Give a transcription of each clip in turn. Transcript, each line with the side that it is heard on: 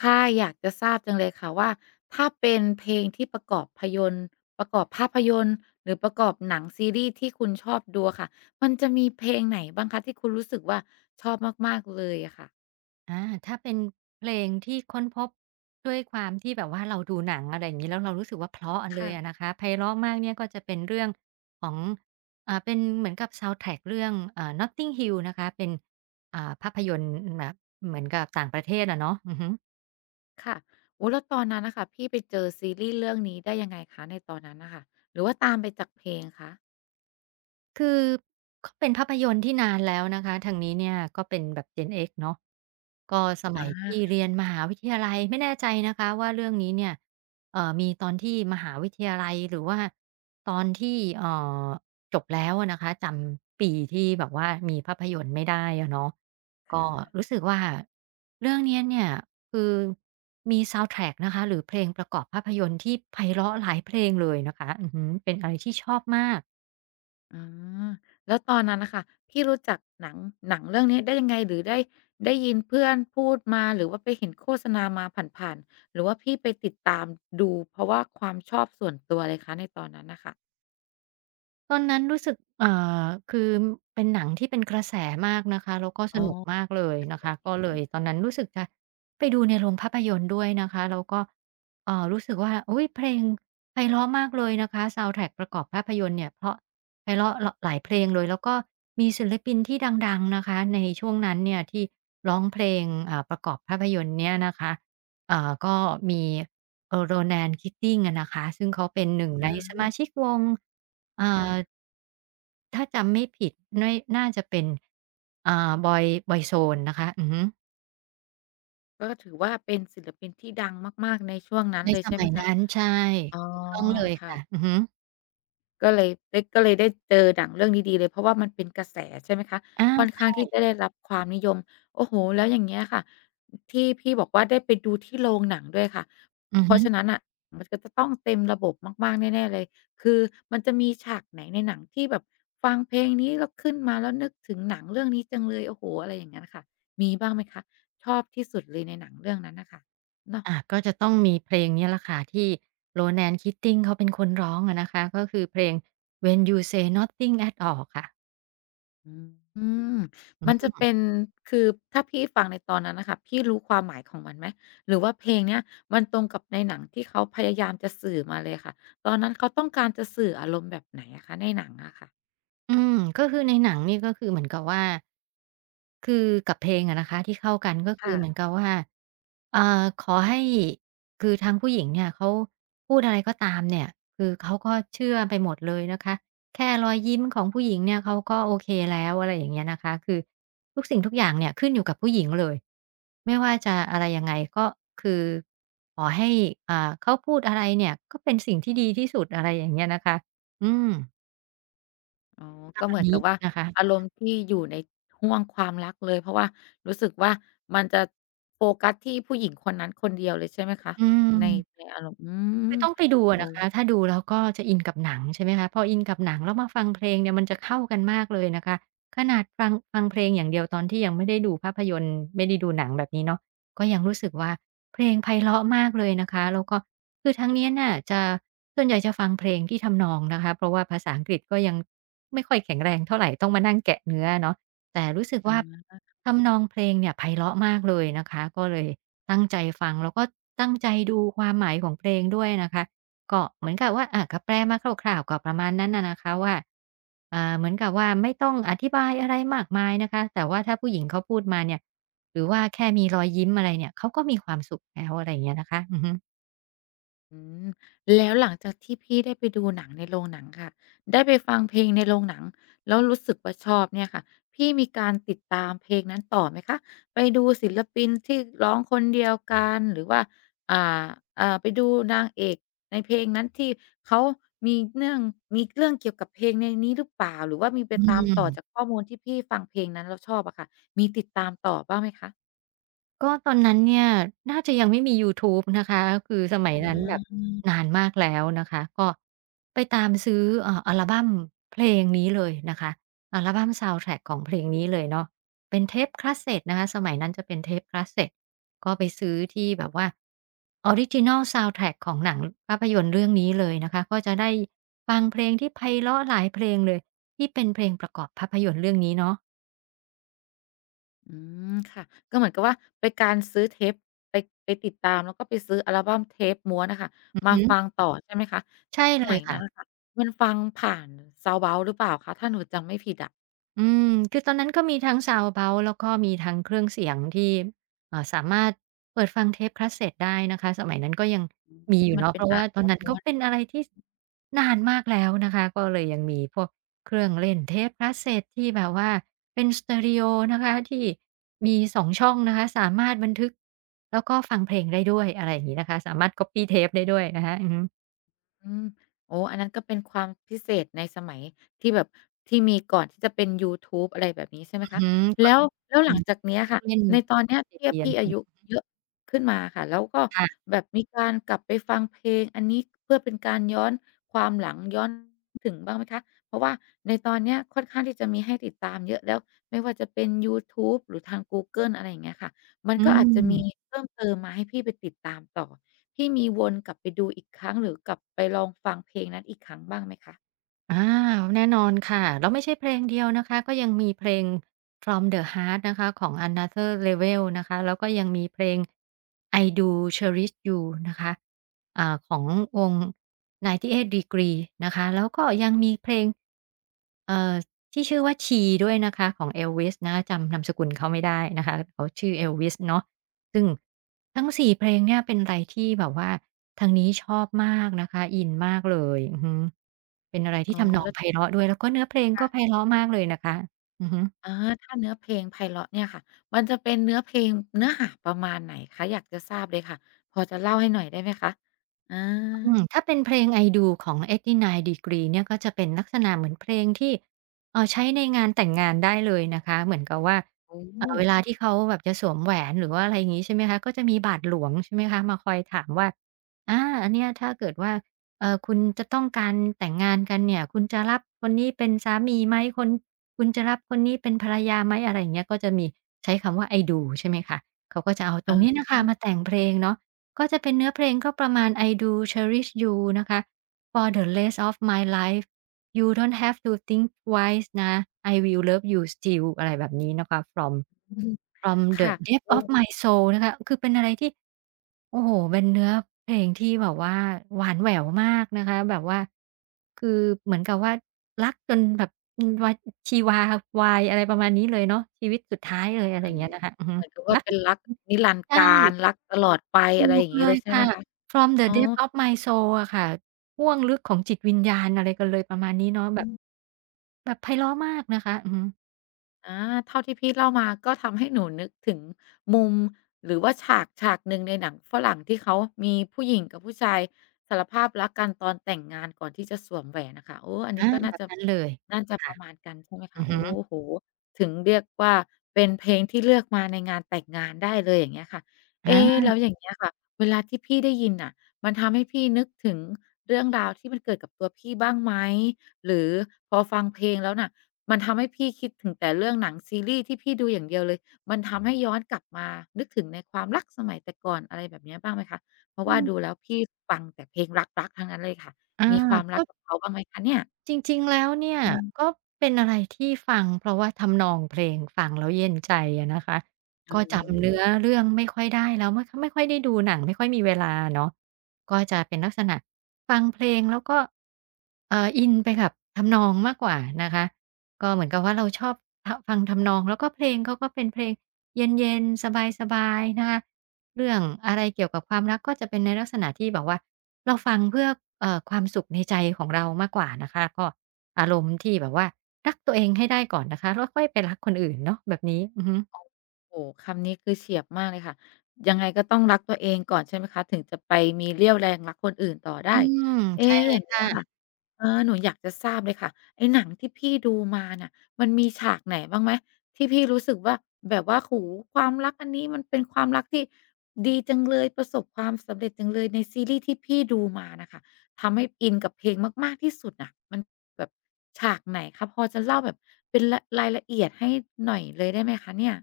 left: ค่ะอยากจะทราบจังเลยค่ะว่าถ้าเป็นเพลงที่ประกอบพยนตร์ประกอบภาพยนตร์หรือประกอบหนังซีรีส์ที่คุณชอบดูอะค่ะมันจะมีเพลงไหนบ้างคะที่คุณรู้สึกว่าชอบมากๆเลยอะค่ะ
right: อาถ้าเป็นเพลงที่ค้นพบด้วยความที่แบบว่าเราดูหนังอะไรอย่างงี้แล้วเรารู้สึกว่าเพราะเลย
left: ค่ะ
right: อะนะคะไพเราะมากเนี่ยก็จะเป็นเรื่องของเป็นเหมือนกับซาวนด์แทร็กเรื่องNotting Hill นะคะเป็นภาพยนตร์แบบเหมือนกับต่างประเทศอะเนาะอือฮึ
left: ค่ะโอ้แล้วตอนนั้นน่ะค่ะพี่ไปเจอซีรีส์เรื่องนี้ได้ยังไงคะในตอนนั้นน่ะค่ะหรือว่าตามไปจากเพลงคะ
right: คือก็เป็นภาพยนตร์ที่นานแล้วนะคะทางนี้เนี่ยก็เป็นแบบ Gen X เนาะก็สมั
left: อา
right: ยที่
left: ค่ะ
right: เรียนมหาวิทยาลัยไม่แน่ใจนะคะว่าเรื่องนี้เนี่ยมีตอนที่มหาวิทยาลัยหรือว่าตอนที่อจบแล้วอะนะคะจำปีที่แบบว่ามีภาพยนตร์ไม่ได้อะเนาะก็
left: ค่ะ
right: รู้สึกว่าเรื่องเนี่ยคือมีซาวด์แทร็กนะคะหรือเพลงประกอบภาพยนตร์ที่ไพเราะหลายเพลงเลยนะคะอือฮึเป็นอะไรที่ชอบมาก
left: อาแล้วตอนนั้นน่ะค่ะพี่รู้จักหนังเรื่องนี้ได้ยังไงหรือได้ยินเพื่อนพูดมาหรือว่าไปเห็นโฆษณามาผ่านๆหรือว่าพี่ไปติดตามดูเพราะว่าความชอบส่วนตัวเลยคะในตอนนั้นน่ะค่ะ
right: ตอนนั้นรู้สึกอคือเป็นหนังที่เป็นกระแสมากนะคะแล้วก็ส
left: อ๋อ
right: นุกมากเลยนะ
left: โอ
right: คะก็
left: เค
right: เลยตอนนั้นรู้สึกจะไปดูในโรงภาพยนตร์ด้วยนะคะแล้วก็รู้สึกว่าอุ๊ยเพลงไพเราะมากเลยนะคะซาวด์แทร็กประกอบภาพยนตร์เนี่ยเพราะไพเราะลหลายเพลงเลยแล้วก็มีศิลปินที่ดังๆนะคะในช่วงนั้นเนี่ยที่ร้องเพลงประกอบภาพยนตร์เนี่ยนะคะ อ่าก็มีRonan Keating อะนะคะซึ่งเขาเป็นหนึ่งในส
left: อา
right: มาชิกวงอ่
left: ค่ะ
right: าถ้าจำไม่ผิดน่อยน่าจะเป็นBoy b o นนะคะอือฮึ
left: ก็ถือว่าเป็นศิลปินที่ดังมากๆในช่วงนั้น
right: ใน
left: เลย
right: ส
left: ใช่ไห
right: มั
left: ม
right: ย
left: คะ
right: นั้นใช่
left: อ๋อ
right: ถูกต้องเลย
left: ค่ะ
right: ค่ะอือฮึ
left: ก็เลยได้เจอหนังเรื่องดีๆเลยเพราะว่ามันเป็นกระแสใช่ไหมคะ
right: อา
left: ค่อนข้าง
right: ช
left: ที่จะได้รับความนิยมโอ้โฮแล้วอย่างเงี้ยค่ะที่พี่บอกว่าได้ไปดูที่โรงหนังด้วยค่ะ
right: อือ
left: เพ
right: ฮึ
left: ราะฉะนั้นน่ะมันก็จะต้องเต็มระบบมากๆแน่ๆเลยคือมันจะมีฉากไหนในหนังที่แบบฟังเพลงนี้แล้วขึ้นมาแล้วนึกถึงหนังเรื่องนี้จังเลยโอ้โฮอะไรอย่างงั้นค่ะมีบ้างไหมคะชอบที่สุดเลยในหนังเรื่องนั้นน่ะค่ะเนาะ
right: อาก็จะต้องมีเพลงนี้แหละค่ะที่ Ronan Keating เขาเป็นคนร้องอะนะคะก็คือเพลง When You Say Nothing at All ค่ะ
left: อืมมันจะเป็นคือถ้าพี่ฟังในตอนนั้นน่ะค่ะพี่รู้ความหมายของมันไหมหรือว่าเพลงเนี้ยมันตรงกับในหนังที่เขาพยายามจะสื่อมาเลยค่ะตอนนั้นเขาต้องการจะสื่ออารมณ์แบบไหนอะคะในหนังอะค่ะ
right: อืมก็คือในหนังนี่ก็คือเหมือนกับว่าคือกับเพลงอะนะคะที่เข้ากันก็คือ
left: ค่ะ
right: เหมือนกับว่าอ่าขอให้คือทางผู้หญิงเนี่ยเขาพูดอะไรก็ตามเนี่ยคือเขาก็เชื่อไปหมดเลยนะคะแค่รอยยิ้มของผู้หญิงเนี่ยเขาก็โอเคแล้วอะไรอย่างเงี้ยนะคะคือทุกสิ่งทุกอย่างเนี่ยขึ้นอยู่กับผู้หญิงเลยไม่ว่าจะอะไรยังไงก็คือขอให้เขาพูดอะไรเนี่ยก็เป็นสิ่งที่ดีที่สุดอะไรอย่างเงี้ยนะคะอืม
left: อ๋อ
right: ประ
left: ก็
right: มา
left: เห
right: ณ
left: มือน
right: นี้
left: กับว่า
right: นะคะ
left: อารมณ์ที่อยู่ในห้วงความรักเลยเพราะว่ารู้สึกว่ามันจะโฟกัสที่ผู้หญิงคนนั้นคนเดียวเลยใช่ไหมคะ
right: อืม
left: ในอารมณ์อืม
right: คือต้องไปดู
left: โอ้
right: อะนะคะถ้าดูแล้วก็จะอินกับหนังใช่ไหมคะพออินกับหนังแล้วมาฟังเพลงเนี่ยมันจะเข้ากันมากเลยนะคะขนาดฟังเพลงอย่างเดียวตอนที่ยังไม่ได้ดูภาพยนตร์ไม่ได้ดูหนังแบบนี้เนาะก็ยังรู้สึกว่าเพลงไพเราะมากเลยนะคะแล้วก็คือทางเนี้ยน่ะจะส่วนใหญ่จะฟังเพลงที่ทำนองนะคะเพราะว่าภาษาอังกฤษก็ยังไม่ค่อยแข็งแรงเท่าไรต้องมานั่งแกะเนื้ออะเนาะแต่รู้สึกว่า
left: อา
right: ทำนองเพลงเนี่ยไพเราะมากเลยนะคะก็เลย ตั้งใจฟังแล้วก็ตั้งใจดูความหมายของเพลงด้วยนะคะก็เหมือนกับว่าอาก็แปลมาคร่าวๆก็ประมาณนั้นน่ะนะคะว่าเหมือนกับว่าไม่ต้องอธิบายอะไรมากมายนะคะแต่ว่าถ้าผู้หญิงเขาพูดมาเนี่ยหรือว่าแค่มีรอยยิ้มอะไรเนี่ยเขาก็มีความสุขแล้วอะไรอย่างเงี้ยนะคะอือฮึ
left: อืมแล้วหลังจากที่พี่ได้ไปดูหนังในโรงหนังค่ะได้ไปฟังเพลงในโรงหนังแล้วรู้สึกว่าชอบเนี่ยค่ะพี่มีการติดตามเพลงนั้นต่อไหมคะไปดูศิลปินที่ร้องคนเดียวกันหรือว่าอ่าไปดูนางเอกในเพลงนั้นที่เขามีเนื่อง มีเรื่องเกี่ยวกับเพลงในนี้หรือเปล่า หรือว่ามีไป
right: อื
left: ตาม
right: ม
left: ต่อจากข้อมูลที่พี่ฟังเพลงนั้นแล้วชอบอะค่ะมีติดตามต่อบ้างไหมคะ
right: ก็ตอนนั้นเนี่ยน่าจะยังไม่มียูทูบนะคะคือสมัยนั้นแบบ
left: อา
right: นานมากแล้วนะคะก็ไปตามซื้ออัลบัมเพลงนี้เลยนะคะอัลบัมซาวด์แทร็กของเพลงนี้เลยเนาะเป็นเทปคาสเซตนะคะสมัยนั้นจะเป็นเทปคาสเซตก็ไปซื้อที่แบบว่าออริจินัลซาวด์แทร็กของหนังภาพยนตร์เรื่องนี้เลยนะคะก็จะได้ฟังเพลงที่ไพเราะหลายเพลงเลยที่เป็นเพลงประกอบภาพยนตร์เรื่องนี้เนาะ
left: อืมค่ะก็เหมือนกับว่าเป็นการซื้อเทปไปไปติดตามแล้วก็ไปซื้ออัลบัมเทปม้วนน่ะค่ะ
right: อือ
left: มา
right: ฮึ
left: ฟังต่อใช่ไหมคะ
right: ใช่
left: ส
right: เลย
left: มัย
right: ค่ะ
left: นั้นน่ะค่ะมันฟังผ่านซาวด์เบาซ์หรือเปล่าคะถ้าหนูจำไม่ผิดอะ
right: อืมคือตอนนั้นก็มีทั้ง Sound About แล้วก็มีทั้งเครื่องเสียงที่สามารถเปิดฟังเทป Cassette ได้นะคะสมัยนั้นก็ยัง
left: อืม
right: มีอ
left: ที่
right: ยู่
left: มัน
right: เนาะ
left: เป็
right: เพ
left: น
right: ราะ
left: อ่า
right: ว่า
left: น
right: ตอ
left: ม
right: นนั้น
left: ้
right: ก็
left: วน
right: เป็
left: ๆ
right: นอะไรที่นานมากแล้วนะคะก็เลยยังมีพวกเครื่องเล่นเทป Cassette ที่แบบว่าเป็นสเตอริโอนะคะที่มี2 ช่องนะคะสามารถบันทึกแล้วก็ฟังเพลงได้ด้วยอะไรอย่างงี้นะคะสามารถ Copy เทปได้ด้วยนะคะอือฮึ
left: อืมโอ้อันนั้นก็เป็นความพิเศษในสมัยที่แบบที่มีก่อนที่จะเป็นยูทูบอะไรแบบนี้ใช่ไหม
right: อือ
left: คะ
right: ฮึก่อ
left: แล้
right: น
left: ว
right: ที่
left: แล้วห
right: อื
left: ลัง
right: ม
left: จากเนี้ย
right: เครื่อง
left: ค่ะ
right: เล่น
left: ในตอนเนี้
right: d
left: ย
right: v ี
left: เทียบ
right: ดีอะไร
left: พี่
right: พว
left: อา
right: ก
left: ยุ
right: นี้
left: เยอะขึ้นมาค่ะแล้วก็
right: ค่ะ
left: แบบมีการกลับไปฟังเพลงอันนี้เพื่อเป็นการย้อนความหลังย้อนถึงบ้างไหมคะเพราะว่าในตอนเนี้ยค่อนข้างที่จะมีให้ติดตามเยอะแล้วไม่ว่าจะเป็นยูทูบหรือทางกูเกิลอะไรอย่างเงี้ยค่ะมัน
right: อื
left: ก็อาจจะมี
right: ม
left: เพิ่มเติมมาให้พี่ไปติดตามต่อ พี่มีวนกลับไปดูอีกครั้งหรือกลับไปลองฟังเพลงนั้นอีกครั้งบ้างไหมคะ
right: อาแน่นอนค่ะแล้วไม่ใช่เพลงเดียวนะคะก็ยังมีเพลง From the Heart นะคะของ Another Level นะคะแล้วก็ยังมีเพลง I Do Cherish You นะคะของวง98 Degree นะคะแล้วก็ยังมีเพลงเอ่อที่ชื่อว่า She ด้วยนะคะของ Elvis นะจำนามสกุลเขาไม่ได้นะคะเขาชื่อ Elvis เนาะ ซึ่งทั้งสี่เพลงเนี่ยเป็นอะไรที่แบบว่าทางนี้ชอบมากนะคะอินมากเลยอือฮึเป็นอะไรที่
left: อ๋อ
right: ทำนอง
left: แล้ว
right: ไพ
left: ที่
right: เราะด้วยแล้วก็เนื้อเพลงก็
left: ค่ะ
right: ไพเราะมากเลยนะคะอือฮึ
left: อาถ้าเนื้อเพลงไพเราะเนี่ยค่ะมันจะเป็นเนื้อเพลงเนื้อหาประมาณไหนคะอยากจะทราบเลยค่ะพอจะเล่าให้หน่อยได้ไหมคะอา
right: ถ้าเป็นเพลง I Do ของ89 Degree เนี่ยก็จะเป็นลักษณะเหมือนเพลงที่ใช้ในงานแต่งงานได้เลยนะคะเหมือนกับว่า
left: โอ้โฮ
right: เวลาที่เขาแบบจะสวมแหวนหรือว่าอะไรอย่างงี้ใช่ไหมคะก็จะมีบาทหลวงใช่ไหมคะมาคอยถามว่าอาอันเนี้ยถ้าเกิดว่าคุณจะต้องการแต่งงานกันเนี่ยคุณจะรับคนนี้เป็นสามีไหมคนคุณจะรับคนนี้เป็นภรรยาไหมอะไรอย่างเงี้ยก็จะมีใช้คำว่า I Do ใช่ไหมคะเขาก็จะเอาตร
left: อา
right: งนี้น่ะค่ะมาแต่งเพลงเนาะ ก็จะเป็นเนื้อเพลงก็ประมาณ I do cherish you นะคะ For the rest of my life You don't have to think twice นะ I will love you still อะไรแบบนี้นะคะ From From the
left: ค่ะ
right: depth
left: โอ้
right: of my soul นะคะ คือเป็นอะไรที่ โอ้โฮเป็นเนื้อเพลงที่แบบว่าหวานแหววมากนะคะ แบบว่าคือเหมือนกับว่ารักจนแบบวาชีวาวายอะไรประมาณนี้เลยเนาะชีวิตสุดท้ายเลยอะไร
left: อ๋
right: อ
left: อ
right: ย่างเงี้ยนะคะอือฮึ
left: เหมือนกับว่า
right: รัก
left: เป็นรักนิรันดร์
right: ใช่
left: กาลรักตลอดไป
right: ถู
left: อะไรอ
right: ก
left: ย่างงี้
right: เล
left: เล
right: ย
left: ยใช่ไหม
right: ค่ะ
left: คะ
right: From the
left: อ๋อ
right: Depth of My Soul อะค่ะห้วงลึกของจิตวิญญาณอะไรกันเลยประมาณนี้เนาะแบ
left: อื
right: บ
left: ม
right: แบบไพเราะมากนะคะ อือฮึ
left: อาเท่าที่พี่เล่ามาก็ทำให้หนูนึกถึงมุมหรือว่าฉากหนึ่งในหนังฝรั่งที่เขามีผู้หญิงกับผู้ชายสารภาพรักกันตอนแต่งงานก่อนที่จะสวมแหวนน่ะค่ะโอ้อันนี้
right: อา
left: ก็
right: แบ
left: น่า
right: บ
left: จะ
right: นั้นเลย
left: น่าจะป
right: ค่ะ
left: ระมาณกันใช่ไหม
right: อื
left: คะ
right: อฮึ
left: โอ้โฮถึงเรียกว่าเป็นเพลงที่เลือกมาในงานแต่งงานได้เลยอย่างเงี้ยค่ะเอ๊
right: อา
left: แล้วอย่างเงี้ยค่ะเวลาที่พี่ได้ยินน่ะมันทำให้พี่นึกถึงเรื่องราวที่มันเกิดกับตัวพี่บ้างไหมหรือพอฟังเพลงแล้วน่ะ มันทำให้พี่คิดถึงแต่เรื่องหนังซีรีส์ที่พี่ดูอย่างเดียวเลย มันทำให้ย้อนกลับมา นึกถึงในความรักสมัยแต่ก่อนอะไรแบบเนี้ยบ้างไหมคะเพราะ
right: อื
left: ว่าดู
right: ม
left: แล้วพี่ฟังแต่เพลงรักๆทั้งนั้นเลยค่ะ
right: อ
left: มีความรัก
right: า
left: กับเขาบ้างไหมคะเนี่ย
right: จริงๆ แล้วเนี่ย
left: อืม
right: ก็เป็นอะไรที่ฟังเพราะว่าทำนองเพลงฟังแล้วเย็นใจอะนะคะ
left: อื
right: ก็จำเนื้อ
left: ม
right: เรื่องไม่ค่อยได้แล้วไม่ค่อยได้ดูหนังไม่ค่อยมีเวลาเนาะก็จะเป็นลักษณะฟังเพลงแล้วก็อินไปกับทำนองมากกว่านะคะก็เหมือนกับว่าเราชอบฟังทำนองแล้วก็เพลงเขาก็เป็นเพลงเย็นๆสบายๆนะคะเรื่องอะไรเกี่ยวกับความรักก็จะเป็นในลักษณะที่แบบว่า เราฟังเพื่อความสุขในใจของเรามากกว่านะคะก็อารมณ์ที่แบบว่ารักตัวเองให้ได้ก่อนนะคะแล้วค่อยไปรักคนอื่นเนาะแบบนี้อือฮึ
left: โอ้โฮคำนี้คือเฉียบมากเลยค่ะยังไงก็ต้องรักตัวเองก่อนใช่ไหมคะถึงจะไปมีเรี่ยวแรงรักคนอื่นต่อ
right: อื
left: ได้
right: มใช่
left: เอ๊ะ
right: เล
left: อ
right: ย
left: ย่างเงี้ย
right: ค่ะ
left: ค่ะ เออหนูอยากจะทราบเลยค่ะไอ้หนังที่พี่ดูมาน่ะมันมีฉากไหนบ้างไหมที่พี่รู้สึกว่าแบบว่าโอ้โฮความรักอันนี้มันเป็นความรักที่ดีจังเลยประสบความสำเร็จจังเลยในซีรีส์ที่พี่ดูมาน่ะค่ะทำให้อินกับเพลงมากๆที่สุดน่ะมันแบบฉากไหนคะพอจะเล่าแบบเป็นรายละเอียดให้หน่อยเลยได้ไหมคะเนี่ย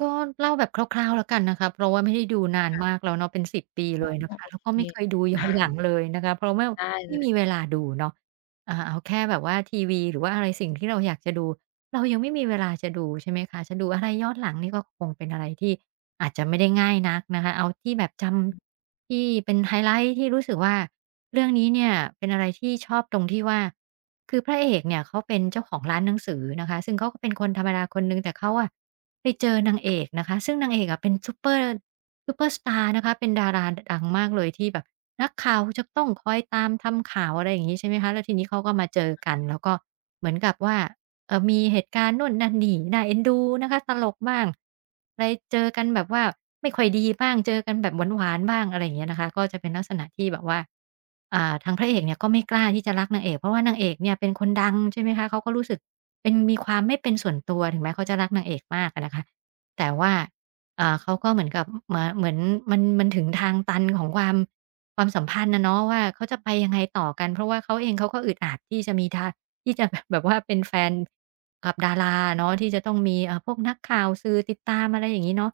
right: ก็เล่าแบบคร่าวๆแล้วกันนะคะเพราะว่าไม่ได้ดูนานมากแล้วเนาะเป็น10 ปี
left: อ๋
right: เล
left: อ
right: ยนะคะ
left: โอ
right: แล้ว
left: เค
right: ก็ไม่เคยดูย้อน
left: นา
right: ห
left: น
right: ลังเลยนะคะเพราะว่า
left: ได้เล
right: ไม่มีเว
left: ย
right: ลาดูเนาะเอาแค่แบบว่าทีวีหรือว่าอะไรสิ่งที่เราอยากจะดูเรายังไม่มีเวลาจะดูใช่ไหมคะจะดูอะไรย้อนหลังนี่ก็คงเป็นอะไรที่อาจจะไม่ได้ง่ายนักนะคะเอาที่แบบจำที่เป็นไฮไลต์ที่รู้สึกว่าเรื่องนี้เนี่ยเป็นอะไรที่ชอบตรงที่ว่าคือพระเอกเนี่ยเขาเป็นเจ้าของร้านหนังสือนะคะซึ่งเขาก็เป็นคนธรรมดาคนหนึ่งแต่เขาอะ ไปเจอนางเอกนะคะซึ่งนางเอกอะเป็นซูเปอร์สตาร์นะคะเป็นดาราดังมากเลยที่แบบนักข่าวจะต้องคอยตามทำข่าวอะไรอย่างงี้ใช่ไหมคะแล้วทีนี้เขาก็มาเจอกันแล้วก็เหมือนกับว่ามีเหตุการณ์นู่นนั่นนี่น่าเอ็นดูนะคะตลกบ้างไปเจอกันแบบว่าไม่ค่อยดีบ้างเจอกันแบบหวานๆบ้างอะไรอย่างเงี้ยนะคะก็จะเป็นลักษณะที่แบบว่า ทางพระเอกเนี่ยก็ไม่กล้าที่จะรักนางเอกเพราะว่านางเอกเนี่ยเป็นคนดังใช่ไหมคะเขาก็รู้สึกเป็นมีความไม่เป็นส่วนตัวถึงแม้เขาจะรักนางเอกมากอะนะคะแต่ว่าเขาก็เหมือนกับมาเหมือนมันถึงทางตันของความสัมพันธ์อะเนาะว่าเขาจะไปยังไงต่อกันเพราะว่าเขาเองเขาก็อึดอัดที่จะมีทาที่จะ แบบว่าเป็นแฟนกับดาราอะเนาะที่จะต้องมีพวกนักข่าวสื่อติดตามอะไรอย่างงี้เนาะ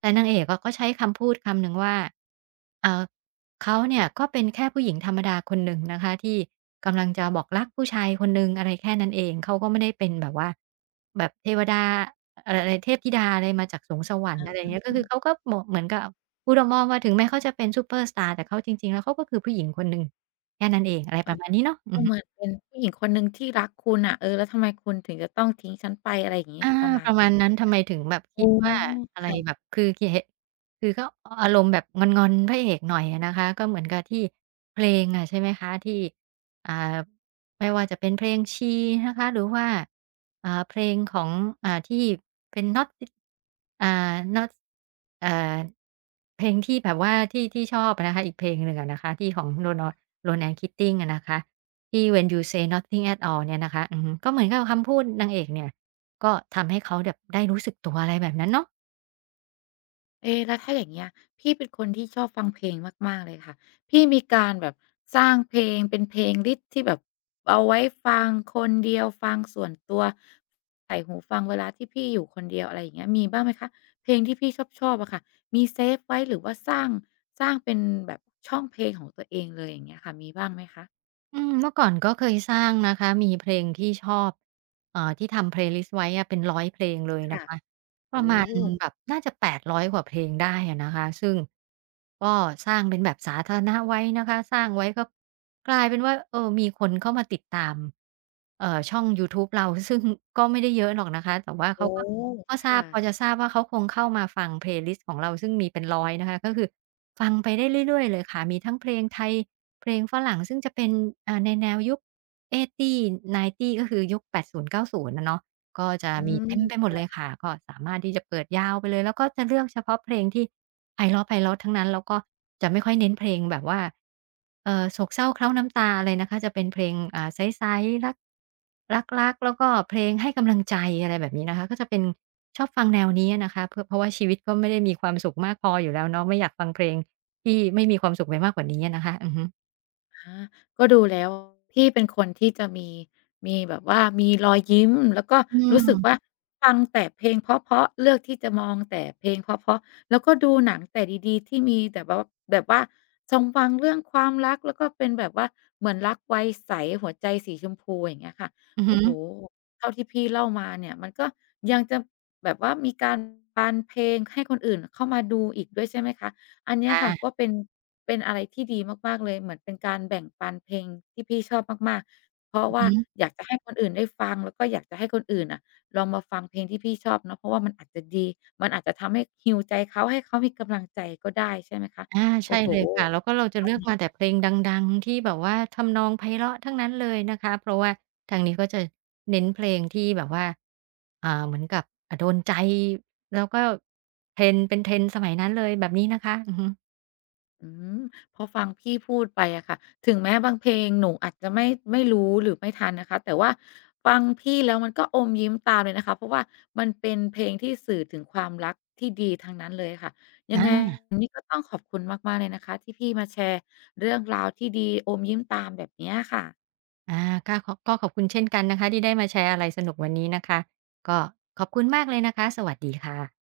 right: แต่นางเอกอะก็ใช้คำพูดคำหนึ่งว่าเอ่อ เขาเนี่ยก็เป็นแค่ผู้หญิงธรรมดาคนหนึ่งนะคะที่กำลังจะบอกรักผู้ชายคนหนึ่งอะไรแค่นั้นเองเขาก็ไม่ได้เป็นแบบว่าแบบเทวดาอะไรอะไรเทพธิดาอะไรมาจากสูงสวรรค์อะไรอย่างเงี้ยก็คือเขาก็โหมะเหมือนกับพูดออกมองว่าถึงแม้เขาจะเป็นซูเปอร์สตาร์แต่เขาจริงๆแล้วเขาก็คือผู้หญิงคนหนึ่งแค่นั้นเองอะไรป
left: อา
right: ระมาณนี้เนาะอื
left: ก็
right: อ
left: เหมือ
right: ฮึ
left: นเป็นผู้หญิงคนหนึ่งที่รักคุณน่ะเออแล้วทำไมคุณถึงจะต้องทิ้งฉันไปอะไรอย่างงี้
right: อา
left: ประมา
right: ป
left: ณ
right: ระ
left: นี้
right: มาณนั้นทำไมถึงแบบคิ
left: อ๋อ
right: ดว่าอะไรแบบ
left: ค่ะ
right: คือคเหคือก็ออารมณ์แบบงอนๆพระเอกหน่อยอะนะคะก็เหมือนกับที่เพลงอะใช่ไหมคะที่อ่าไม่ว่าจะเป็นเพลงช h นะคะหรือว่าเพลงของที่เป็น Not si- อ่า Not เอ่อเพลงที่แบบว่าที่ชอบอะนะคะอีกเพลงหนึ่งอะนะคะที่ของ Ronan Keating อะนะคะที่ When You Say Nothing at All เนี่ยนะคะอือฮึก็เหมือนกับคำพูดนางเอกเนี่ย ก็ทำให้เขาแบบได้รู้สึกตัวอะไรแบบนั้นเนาะ
left: เอ๊แล้วถ้าอย่างเงี้ยพี่เป็นคนที่ชอบฟังเพลงมากๆเลยค่ะพี่มีการแบบสร้างเพลงเป็นเพลงลิสต์ที่แบบเอาไว้ฟังคนเดียวฟังส่วนตัวใส่หูฟังเวลาที่พี่อยู่คนเดียวอะไรอย่างเงี้ยมีบ้างไหมคะเพลงที่พี่ชอบๆอะค่ะมีเซฟไว้หรือว่าสร้างเป็นแบบช่องเพลงของตัวเองเลยอย่างเงี้ยค่ะมีบ้างไหมคะ
right: อืมเมื่อก่อนก็เคยสร้างนะคะมีเพลงที่ชอบที่ทำ playlist ไว้อะเป็นร้อยเพลงเลยนะ
left: ค่ะ
right: คะป
left: โอ้
right: ระมาณแบบน่าจะ800กว่าเพลงได้อะนะคะซึ่งก็สร้างเป็นแบบสาธารณะไว้นะคะสร้างไว้ก็กลายเป็นว่าเออมีคนเข้ามาติดตามช่องยูทูบเรา ซึ่งก็ไม่ได้เยอะหรอกนะคะแต่ว่าเขา
left: โอ้
right: ก็ทราบ
left: ค่ะ
right: พอจะทราบว่าเขาคงเข้ามาฟัง playlist ของเราซึ่งมีเป็น100นะคะก็คือฟังไปได้เรื่อยๆเลยค่ะมีทั้งเพลงไทย เพลงฝรั่งซึ่งจะเป็นในแนวยุค 80, 90ก็คือยุคแปดศูนย์เก้าศูนย์อะเนาะก็จะ
left: อื
right: มีเต็มไปหมด
left: ม
right: เลยค่ะก็สามารถที่จะเปิดยาวไปเลยแล้วก็จะเลือกเฉพาะเพลงที่ไพเราะทั้งนั้นแล้วก็จะไม่ค่อยเน้นเพลงแบบว่าโศกเศร้าเคล้าน้ำตาอะไรนะคะจะเป็นเพลงใสๆรักๆแล้วก็เพลงให้กำลังใจอะไรแบบนี้นะคะก็จะเป็นชอบฟังแนวนี้อะนะคะเพื่อเพราะว่าชีวิตก็ไม่ได้มีความสุขมากพออยู่แล้วเนาะไม่อยากฟังเพลงที่ไม่มีความสุขไปมากกว่านี้อะนะคะอือฮึ
left: อาก็ดูแล้วพี่เป็นคนที่จะมีแบบว่ามีรอยยิ้มแล้วก็
right: อื
left: รู้
right: ม
left: สึกว่าฟังแต่เพลงเพราะๆเลือกที่จะมองแต่เพลงเพราะๆแล้วก็ดูหนังแต่ดีๆที่มีแต่แบบว่าทรงฟังเรื่องความรักแล้วก็เป็นแบบว่าเหมือนรักไวใสหัวใจสีชมพูอย่างเงี้ยค่ะ
right: อือฮึ
left: โอ้โฮเท่าที่พี่เล่ามาเนี่ยมันก็ยังจะแบบว่ามีการปานเพลงให้คนอื่นเข้ามาดูอีกด้วยใช่ไหมคะ อันเนี้ยค่ะก็
right: ค่ะ
left: เป็นเป็นอะไรที่ดีมากๆ เลยเหมือนเป็นการแบ่งปันเพลงที่พี่ชอบมากๆเพราะ
right: อือ
left: ว่า
right: ฮึ
left: อยากจะให้คนอื่นได้ฟังแล้วก็อยากจะให้คนอื่นน่ะลองมาฟังเพลงที่พี่ชอบเนาะเพราะว่ามันอาจจะดีมันอาจจะทำให้ heal ใจเขาให้เขามีกำลังใจก็ได้ใช่ไหมคะ
right: อาใช่
left: โอ้โฮ
right: เลยค่ะแล้วก็เราจะ
left: อั
right: เลือกมา
left: น
right: แต่เพลงดังๆที่แบบว่าทำนองไพเราะทั้งนั้นเลยนะคะเพราะว่าทางนี้ก็จะเน้นเพลงที่แบบว่าเหมือนกับโดนใจแล้วก็ trend สมัยนั้นเลยแบบนี้นะคะอือฮึ
left: อืมพอฟังพี่พูดไปอะค่ะถึงแม้บางเพลงหนูอาจจะไม่รู้หรือไม่ทันนะคะแต่ว่าฟังพี่แล้วมันก็อมยิ้มตามเลยนะคะเพราะว่ามันเป็นเพลงที่สื่อถึงความรักที่ดีทั้งนั้นเลยค่ะยังไง
right: อา
left: วันนี้ก็ต้องขอบคุณมากๆเลยนะคะที่พี่มาแชร์เรื่องราวที่ดีอมยิ้มตามแบบเนี้ยค่ะ
right: อาก็ก็ขอบคุณเช่นกันนะคะที่ได้มาแชร์อะไรสนุกวันนี้นะคะก็ขอบคุณมากเลยนะคะสวัสดีค่ะ